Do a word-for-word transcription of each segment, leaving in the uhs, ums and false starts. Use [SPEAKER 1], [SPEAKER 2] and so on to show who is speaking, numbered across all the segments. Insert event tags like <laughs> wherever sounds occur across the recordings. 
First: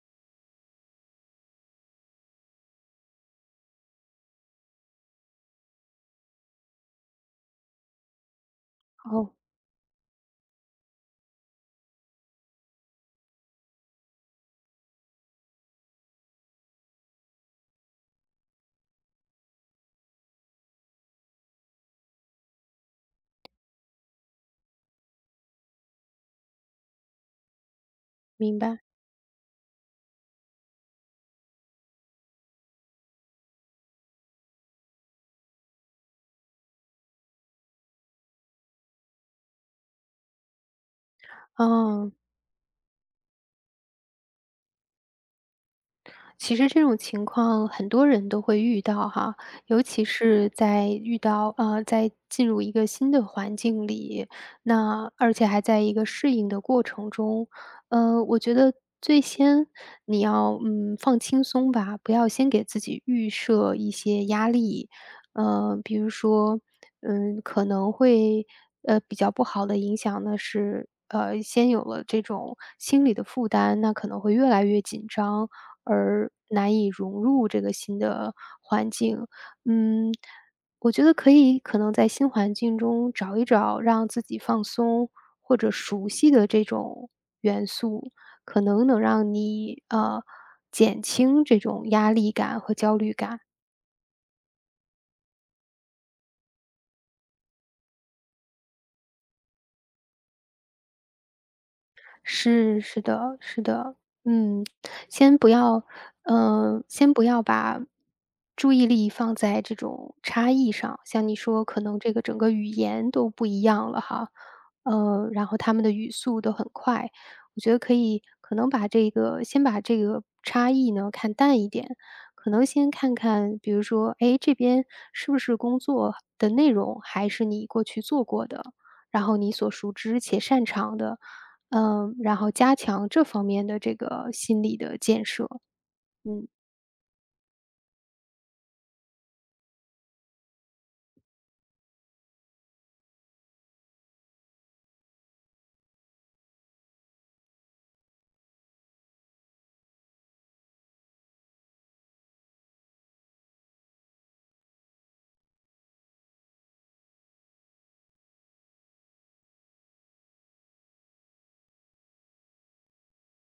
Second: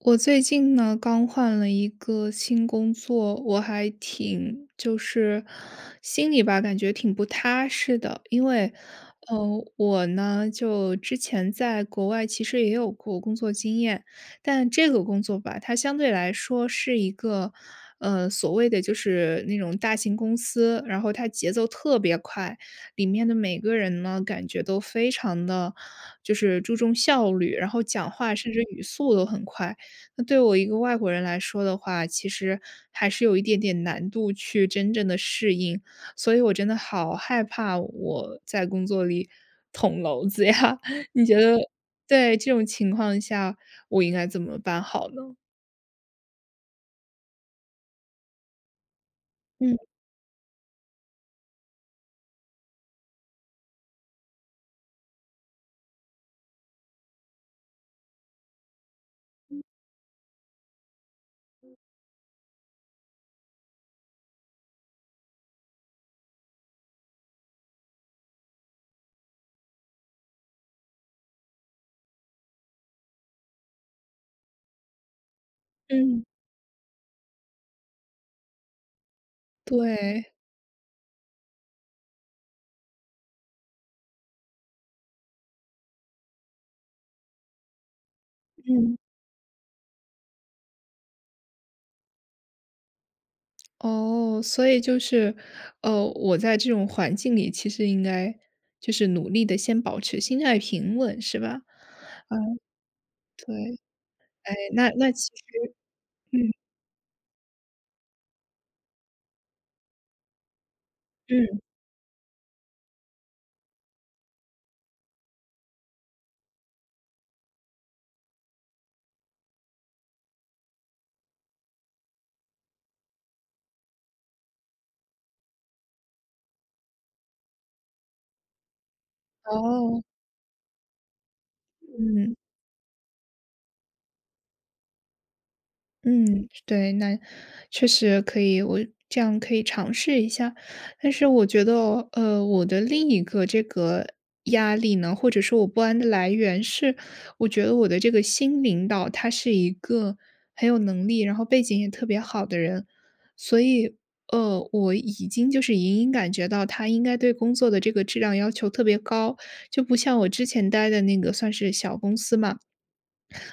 [SPEAKER 1] 我最近呢，刚换了一个新工作，我还挺就是心里吧，感觉挺不踏实的。因为，
[SPEAKER 2] 哦，
[SPEAKER 1] 呃，我呢，就之前在国外其实也有过工作经验，但这个工作吧，它相对来说是一个，呃，所谓的就是那种大型公司，然后它节奏特别快，里面的每个人呢，感觉都非常的就是注重效率，然后讲话甚
[SPEAKER 2] 明
[SPEAKER 1] 至
[SPEAKER 2] 白，
[SPEAKER 1] 语速都很快。那对我一个外国人来说的话，其实还是有一点点难度去真正的适应，所以我真的好害怕我在工作里捅娄子呀。<laughs> 你觉得，
[SPEAKER 2] 哦，
[SPEAKER 1] 在这种情况下，我应该怎么办好呢？
[SPEAKER 2] 其实这种情况很多人都会遇到哈。尤
[SPEAKER 1] 嗯。
[SPEAKER 2] 其是在遇到呃，在进入一个新的环境里，那而且还在一个适应的过程中。呃，我觉得最先你要嗯放轻松吧，不要先给自己预设一些压力，呃，比如说嗯可能会呃比较不好的影响呢是。呃，先有了这种心理的负担，那可能会越来越紧张，
[SPEAKER 1] 嗯。
[SPEAKER 2] 而难以融入这个新的环境。嗯，
[SPEAKER 1] 对。
[SPEAKER 2] 我觉得可以可能在新环境中找一找让自己放松或者熟悉的这种元素，可能
[SPEAKER 1] 嗯。
[SPEAKER 2] 能让你，呃，减轻这种压力感和焦虑感。
[SPEAKER 1] 哦，所以就是，呃，我在这种环境里，其实应该就是努力的先保持心态平稳，是吧？
[SPEAKER 2] 是是的
[SPEAKER 1] 对。
[SPEAKER 2] 是的，
[SPEAKER 1] 哎，
[SPEAKER 2] 嗯，
[SPEAKER 1] 那那其
[SPEAKER 2] 先不
[SPEAKER 1] 实，
[SPEAKER 2] 要
[SPEAKER 1] 嗯。
[SPEAKER 2] 嗯，先不要把注意力放在这种差异上，像你
[SPEAKER 1] 嗯。
[SPEAKER 2] 说可能这个整个语言都不一样了哈。呃，然后他们的语速都很快，我觉得可以可能把这个先把这个差异呢看淡一点，可能先看看，比如说，哎，这边是不是工作的内容还是你过去做过的，然后你所熟
[SPEAKER 1] 哦。
[SPEAKER 2] 知且擅长的。嗯，
[SPEAKER 1] 嗯。
[SPEAKER 2] 然后加强这方面的这个心理的建设。嗯。
[SPEAKER 1] 嗯，对，那确实可以，我这样可以尝试一下。但是我觉得，呃，我的另一个这个压力呢，或者说我不安的来源是，我觉得我的这个新领导他是一个很有能力，然后背景也特别好的人，所以，呃，我已经就是隐隐感觉到他应该对工作的这个质量要求特别高，就不像我之前待的那个算是小公司嘛。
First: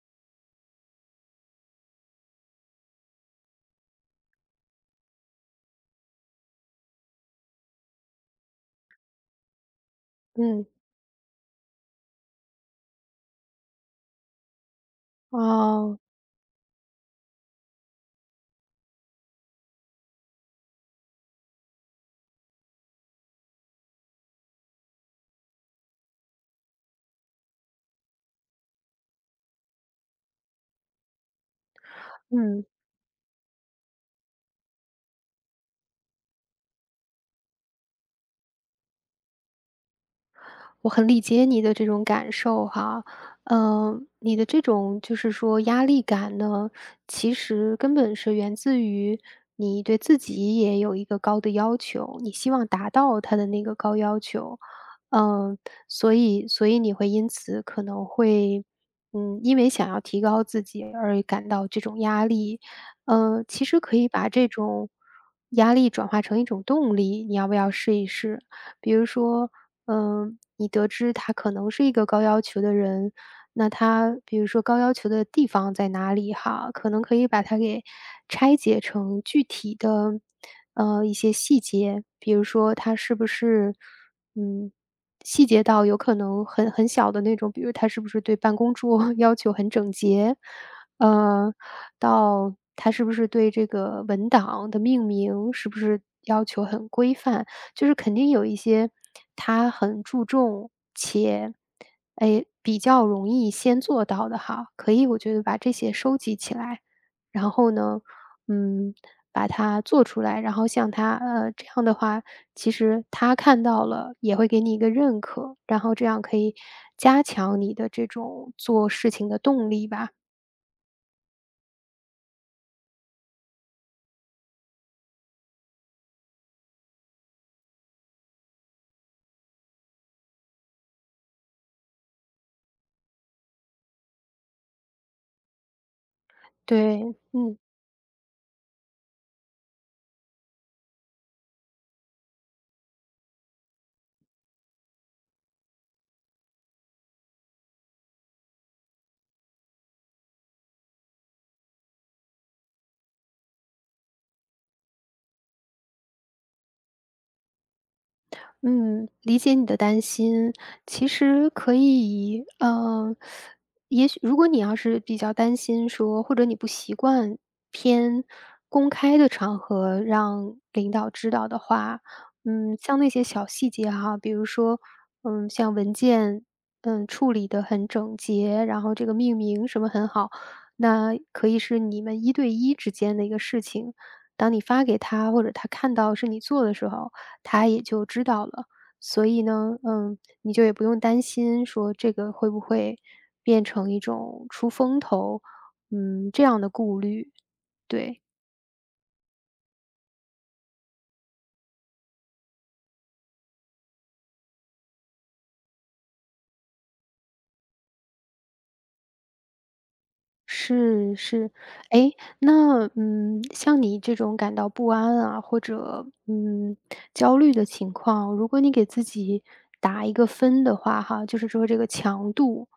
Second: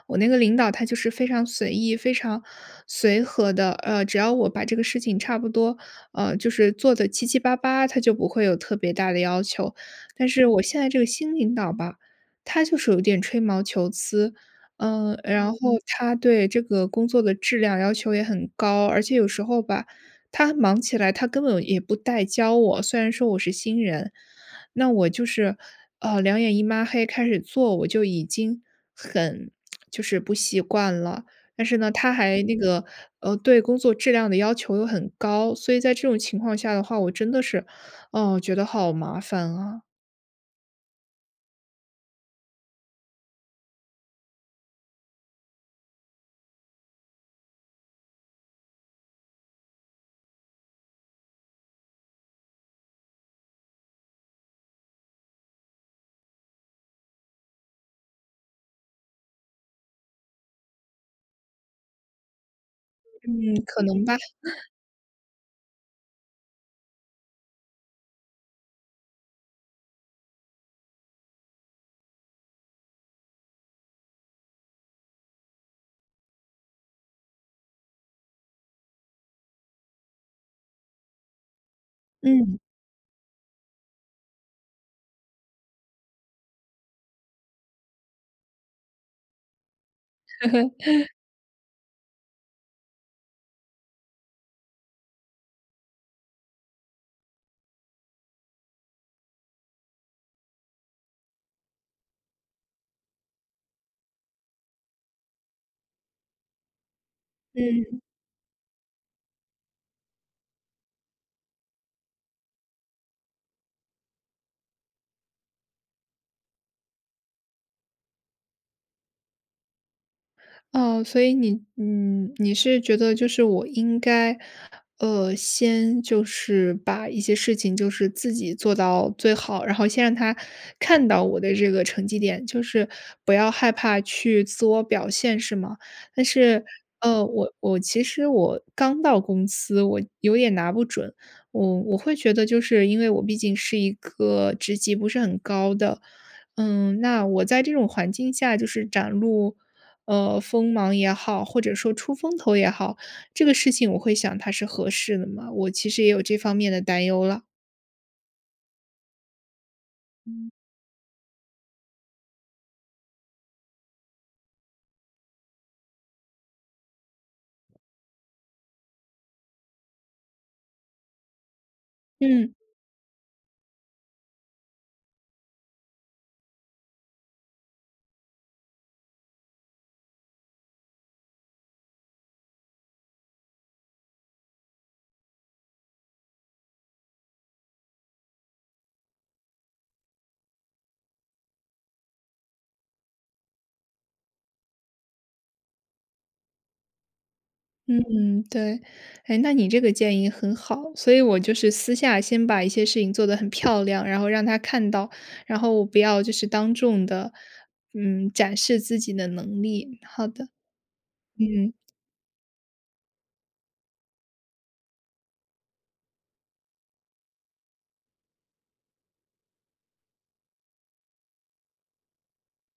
[SPEAKER 1] 我那个领导他就是非常随意、非常随和的，呃，只要我把这个事情差不多，呃，就是做的七七八八，他就不会有特别大的要求。但是我
[SPEAKER 2] 嗯，
[SPEAKER 1] 现在这个新领导吧，他就是有点吹毛求疵，嗯、然后嗯
[SPEAKER 2] 哦，
[SPEAKER 1] 他对这个工作的质量要求也很高，而且有时候吧，他忙起来他根本也不带教我，虽然说我是新人，那我就是呃两眼一抹黑开始做，我就已经。很。就是不习惯了。但是呢，他还那
[SPEAKER 2] 嗯。
[SPEAKER 1] 个，呃，对工作质量的要求又很高，所以在这种情况下的话，我真的是，哦，觉得好麻烦啊。
[SPEAKER 2] 我很理解你的这种感受哈。嗯，你的这种就是说压力感呢，其实根本是源自于你对自己也有一个高的要求，你希望达到他的那个高要求。嗯、所以所以你会因此可能会，嗯，因为想要提高自己而感到这种压力。呃，
[SPEAKER 1] 嗯，
[SPEAKER 2] 其实
[SPEAKER 1] 可
[SPEAKER 2] 可
[SPEAKER 1] 能
[SPEAKER 2] 以
[SPEAKER 1] 吧。
[SPEAKER 2] 把这种压力转化成一种动力，你要不要试一试？比如说，嗯，你得知他可能是一个高要求的人，那他比如说高要求的地方在哪里哈，可能可以把它给拆解成具体的，呃，一些细节，比如
[SPEAKER 1] 嗯。
[SPEAKER 2] 说他是不是，嗯，细节到有可能很很小的那种，比如他是不是对办公桌 <laughs> 要求很整洁。呃，到他是不是对这个文档的命名是不是要求很规范，就是肯定有一些他很注重且，哎，比较容易先做到的哈，可以我觉得把这些收集起来，然后
[SPEAKER 1] 嗯。
[SPEAKER 2] 呢，嗯，把它做出来，然后像他呃，这样的话，其实他看到了也会给你一个认可，然后这样可以加强你的这种做事情的动力吧。
[SPEAKER 1] 哦，所以你嗯，你是觉得就是我应该，呃，先就是把一些事情就是自己做到最好，然后先让他看到我的这个成绩点，就是不要害怕去自我表现，是吗？但是，
[SPEAKER 2] 对。
[SPEAKER 1] 呃，我
[SPEAKER 2] 嗯。
[SPEAKER 1] 我其实我刚到公司，我有点拿不准，我我会觉得就是因为我毕竟是一个职级不是很高的，嗯，那我在这种环境下就是展露。呃，锋芒也好，或者说出风头也好，这个事情我会想它是合适的吗？我其实也有这方面的担忧了。
[SPEAKER 2] 嗯，理解你的担心。其实可以，嗯，也许如果你要是比较担心说，或者你不习惯偏公开的场合让领导知道的话，
[SPEAKER 1] 嗯。
[SPEAKER 2] 嗯，像那些小细节哈，比如说，嗯，像文件，嗯，处理得很整洁，然后这个命名什么很好，那可以是你们一对一之间的一个事情。当你发给他，或者他看到是你做的时候，他也就知道了。所以呢，嗯，你就也不用担心说这个会不会变成一种出风头，嗯，这样的顾虑。对，
[SPEAKER 1] 嗯，对，哎，那你这个建议很好，所以我就是私下先把一些事情做得很漂亮，然后让他看到，然后我不要就是当众的，嗯，展示自己的能力。好的，
[SPEAKER 2] 是是。
[SPEAKER 1] 嗯。
[SPEAKER 2] 哎，那，嗯，像你这种感到不安啊，或者，嗯，焦虑的情况，如果你给自己打一个分的话哈，就是说这个强度，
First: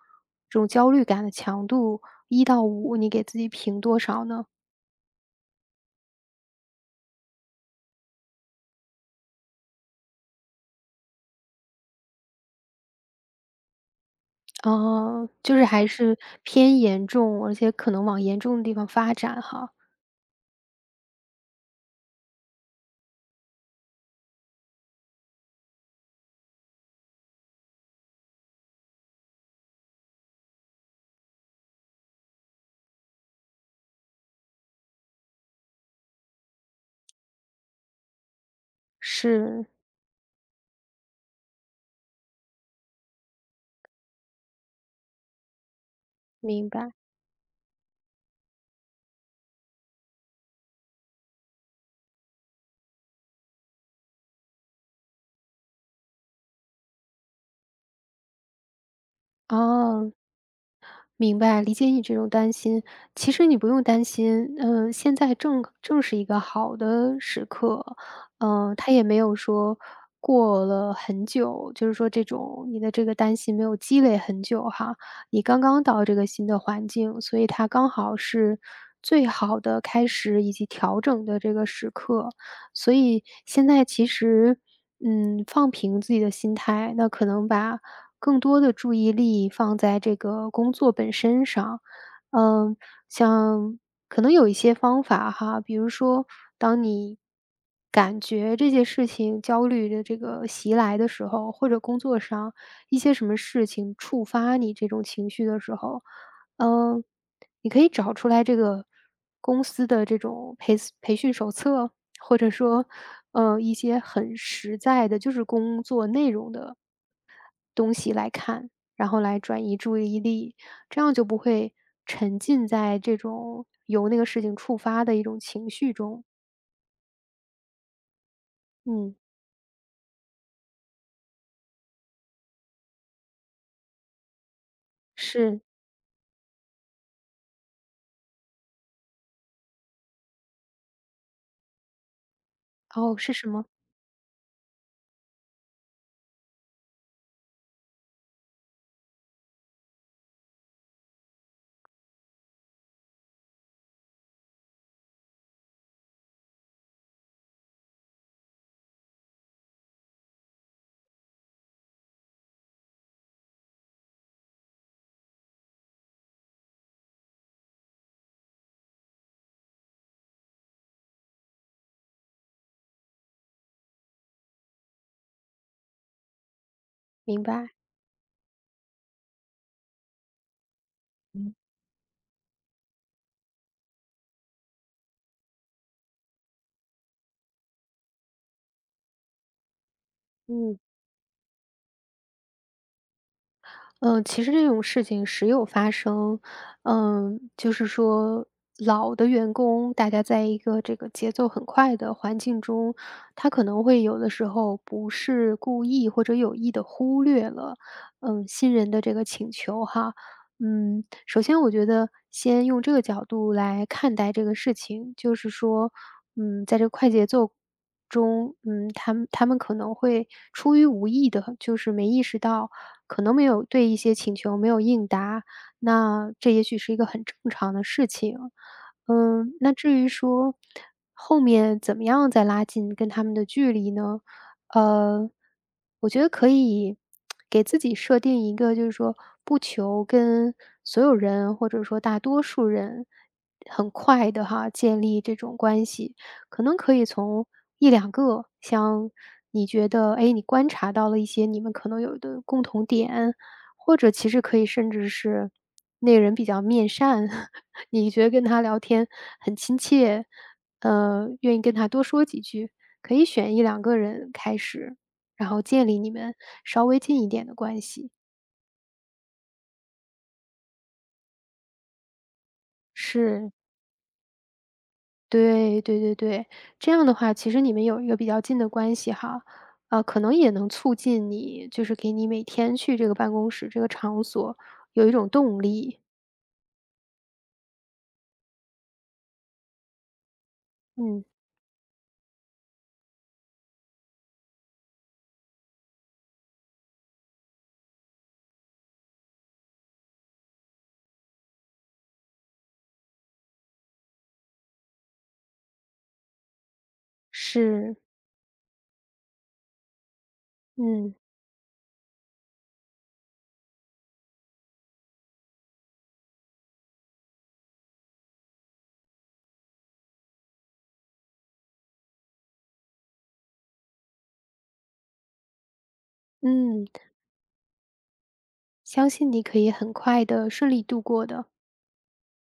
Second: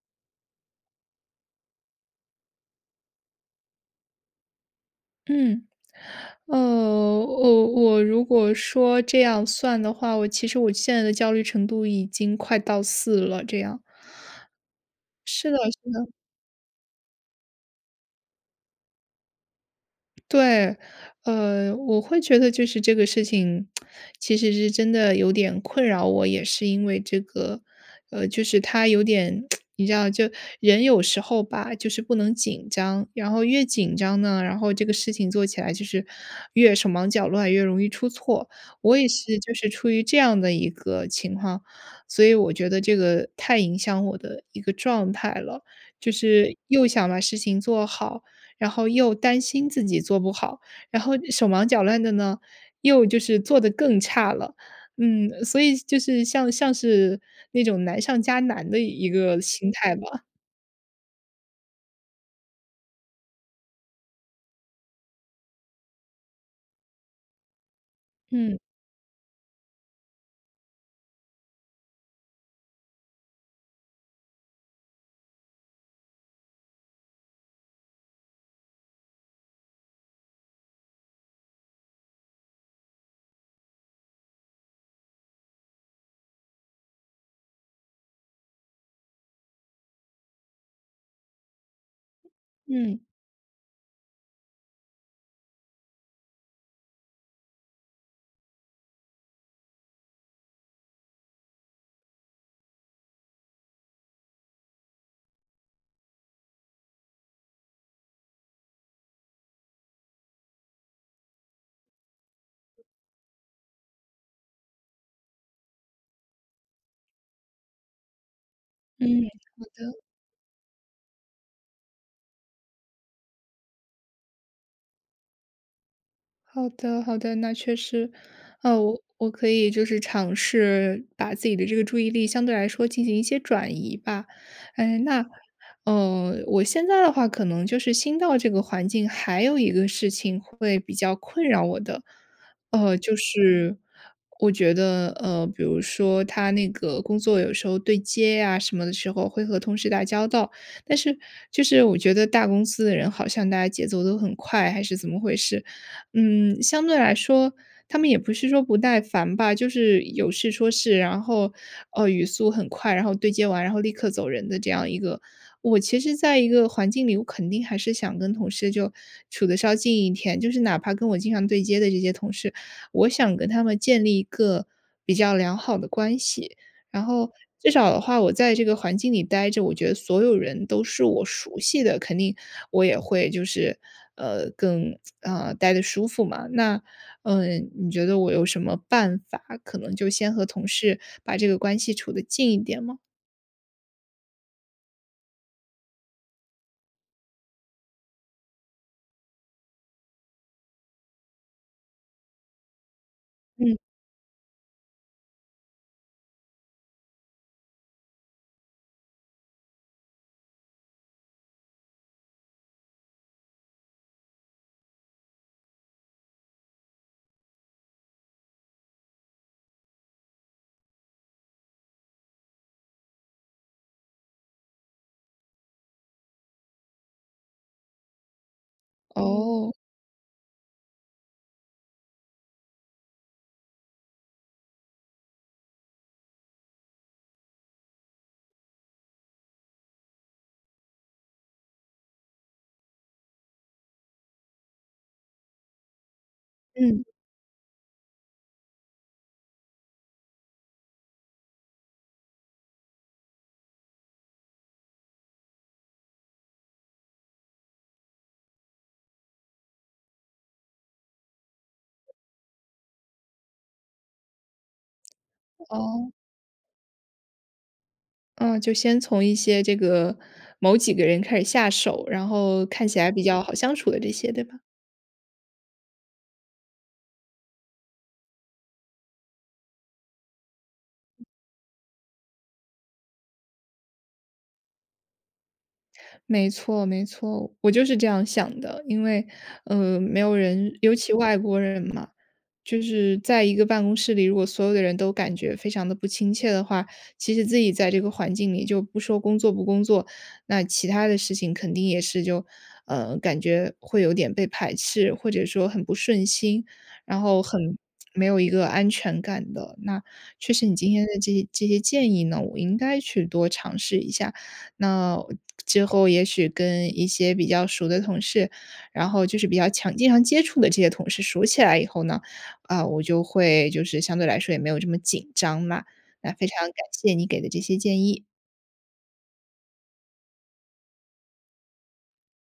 [SPEAKER 2] 这种焦虑感的强度一到五，你给自己评多少呢？
[SPEAKER 1] 嗯，呃，我我如果说这样算的话，我其实我现在的焦虑程度已经快到四了，这样。
[SPEAKER 2] 哦，
[SPEAKER 1] 是
[SPEAKER 2] 就
[SPEAKER 1] 的
[SPEAKER 2] 是还
[SPEAKER 1] 是的。
[SPEAKER 2] 是偏严重，而且可能往严重的地方发展哈。
[SPEAKER 1] 对，呃，我会觉得就是这个事情，其实是真的有点困扰我，也是因为这个，呃，就是他有点，<smacks lips> 你知道，就人有时候吧，就是不能紧张，然后越紧张呢，然后这个事情做起来就是越手忙脚乱，越容易出错。我也是就
[SPEAKER 2] 是，
[SPEAKER 1] 是出于这样的一个情况，所以我觉得这个太影响我的一个状态了，就是
[SPEAKER 2] 明
[SPEAKER 1] 又
[SPEAKER 2] 白。
[SPEAKER 1] 想把事情做好。然后又担心自己做不好，然后手忙脚乱的呢，又就是做的更差了。嗯，所以就是像像是那种难上加难的一个心态
[SPEAKER 2] 哦，
[SPEAKER 1] 吧。
[SPEAKER 2] 明白，理解你这种担心。其实你不用担心，嗯，现在正正是一个好的时刻，
[SPEAKER 1] 嗯。
[SPEAKER 2] 嗯，它也没有说过了很久，就是说这种你的这个担心没有积累很久哈。你刚刚到这个新的环境，所以它刚好是最好的开始以及调整的这个时刻。所以现在其实，嗯，放平自己的心态，那可能把更多的注意力放在这个工作本身上。嗯，
[SPEAKER 1] 嗯。
[SPEAKER 2] 像可能有一些方法哈，比如说，当你感觉这件事情焦虑的这个袭来的时候，或者工作上一些什么事情触发你这种情绪的时候，嗯，你可以找出来这个公司的这种培培训手册，或者说，呃，一些很实在的，就是工作内容的东西来看，然后
[SPEAKER 1] 嗯。
[SPEAKER 2] 来
[SPEAKER 1] 嗯。
[SPEAKER 2] 转移注意力，这样就不会沉浸在这种由那个事情触发的一种情绪中。
[SPEAKER 1] 好的，好的，那确实，呃，我
[SPEAKER 2] 嗯，
[SPEAKER 1] 我可以就是尝试把自己的这个注意力相对来说进行一些转移吧。哎，那，
[SPEAKER 2] 是，
[SPEAKER 1] 呃，我现在的话，可能就是新到这个环境，还有一个事情会比较困扰我的，呃，就
[SPEAKER 2] 哦，是什么？
[SPEAKER 1] 是我觉得，呃，比如说他那个工作有时候对接呀、什么的时候，会和同事打交道，但是就是我觉得大公司的人好像大家节奏都很快，还是怎么回事？嗯，相对来说，他们也不是说不耐烦吧，就是有事说事，然后，呃，语速很快，然后对接完，然后立刻走人的这样一个。我其实在一个环境里，我肯定还是想跟同事就处得稍近一点，就是哪怕跟我经常对接的这些同事，我想跟他们建立一个比较良好的关系。然后
[SPEAKER 2] 明
[SPEAKER 1] 至
[SPEAKER 2] 白。
[SPEAKER 1] 少的话，我在这个环境里待着，我觉得所有人都是我
[SPEAKER 2] 嗯。
[SPEAKER 1] 熟悉的，肯定我也会就是，呃，更呃待的舒服嘛。那，嗯、呃你觉得我有什么办法？可能就先和同
[SPEAKER 2] 嗯。
[SPEAKER 1] 事把这个关系处得近一点吗？
[SPEAKER 2] 嗯，其实这种事情时有发生。嗯，就是说老的员工，大家在一个这个节奏很快的环境中，他可
[SPEAKER 1] 嗯。
[SPEAKER 2] 能会有的时候不是故意或者有意的忽略了，嗯，新人的这个请求哈。嗯，首先我觉得先用这个角度来看待这个事情，就是说，嗯，在这个快节奏中，嗯，他们他们可能会出于无意的，就是没意识到可能没有对一些请求没有应答，那这也许是一个很正常的事情。嗯，
[SPEAKER 1] 哦。
[SPEAKER 2] 那至于说后面怎么样再拉近跟他们的距离呢？呃，我觉得可以给自己设定一个，就是说不求跟所有人或者说大多数人很快的哈建立这种关系，可能可
[SPEAKER 1] 嗯。
[SPEAKER 2] 以从一两个，像你觉得，哎，你观察到了一些你们可能有的共同点，或者其实可以甚至是那个人比较面善，<laughs> 你觉得跟他聊天很亲切。呃，愿意跟他多说几句，可以选一两个人开始，然后建立你
[SPEAKER 1] 哦。
[SPEAKER 2] 们稍微近一点的关系，
[SPEAKER 1] 嗯，就先从一些这个某几个人开始下手，然后看起来比较
[SPEAKER 2] 是
[SPEAKER 1] 好相处的这些，对吧？
[SPEAKER 2] 对对对对，这样的话，其实你们有一个比较近的关系哈。呃，可能也能促进你，就是给你每天去这个办公室这个场所有一种动力。
[SPEAKER 1] 没错，没错，我就是这样想的。因为，呃，没有人，尤其
[SPEAKER 2] 嗯，
[SPEAKER 1] 外国人嘛，就是在一个办公室里，如果所有的人都感觉非常的不亲切的话，其实自己在这个环境里就不说工作不工作，那其他的事情肯定也是就，呃，感觉会有点被排斥，或者说很不顺心，然后很
[SPEAKER 2] 是，
[SPEAKER 1] 没有一个安全感的。那确实，你今天
[SPEAKER 2] 嗯
[SPEAKER 1] 的这些这些建议呢，我应该去多尝试一下。那之后也许跟一些比较熟的同事，然后就是比较强经常接触的这些同事熟起来以后呢，啊，我就会就是相对来说也没有这么紧张嘛，那非常感
[SPEAKER 2] 嗯，
[SPEAKER 1] 谢你给的这些建议。
[SPEAKER 2] 相信你可以很快的顺利度过的。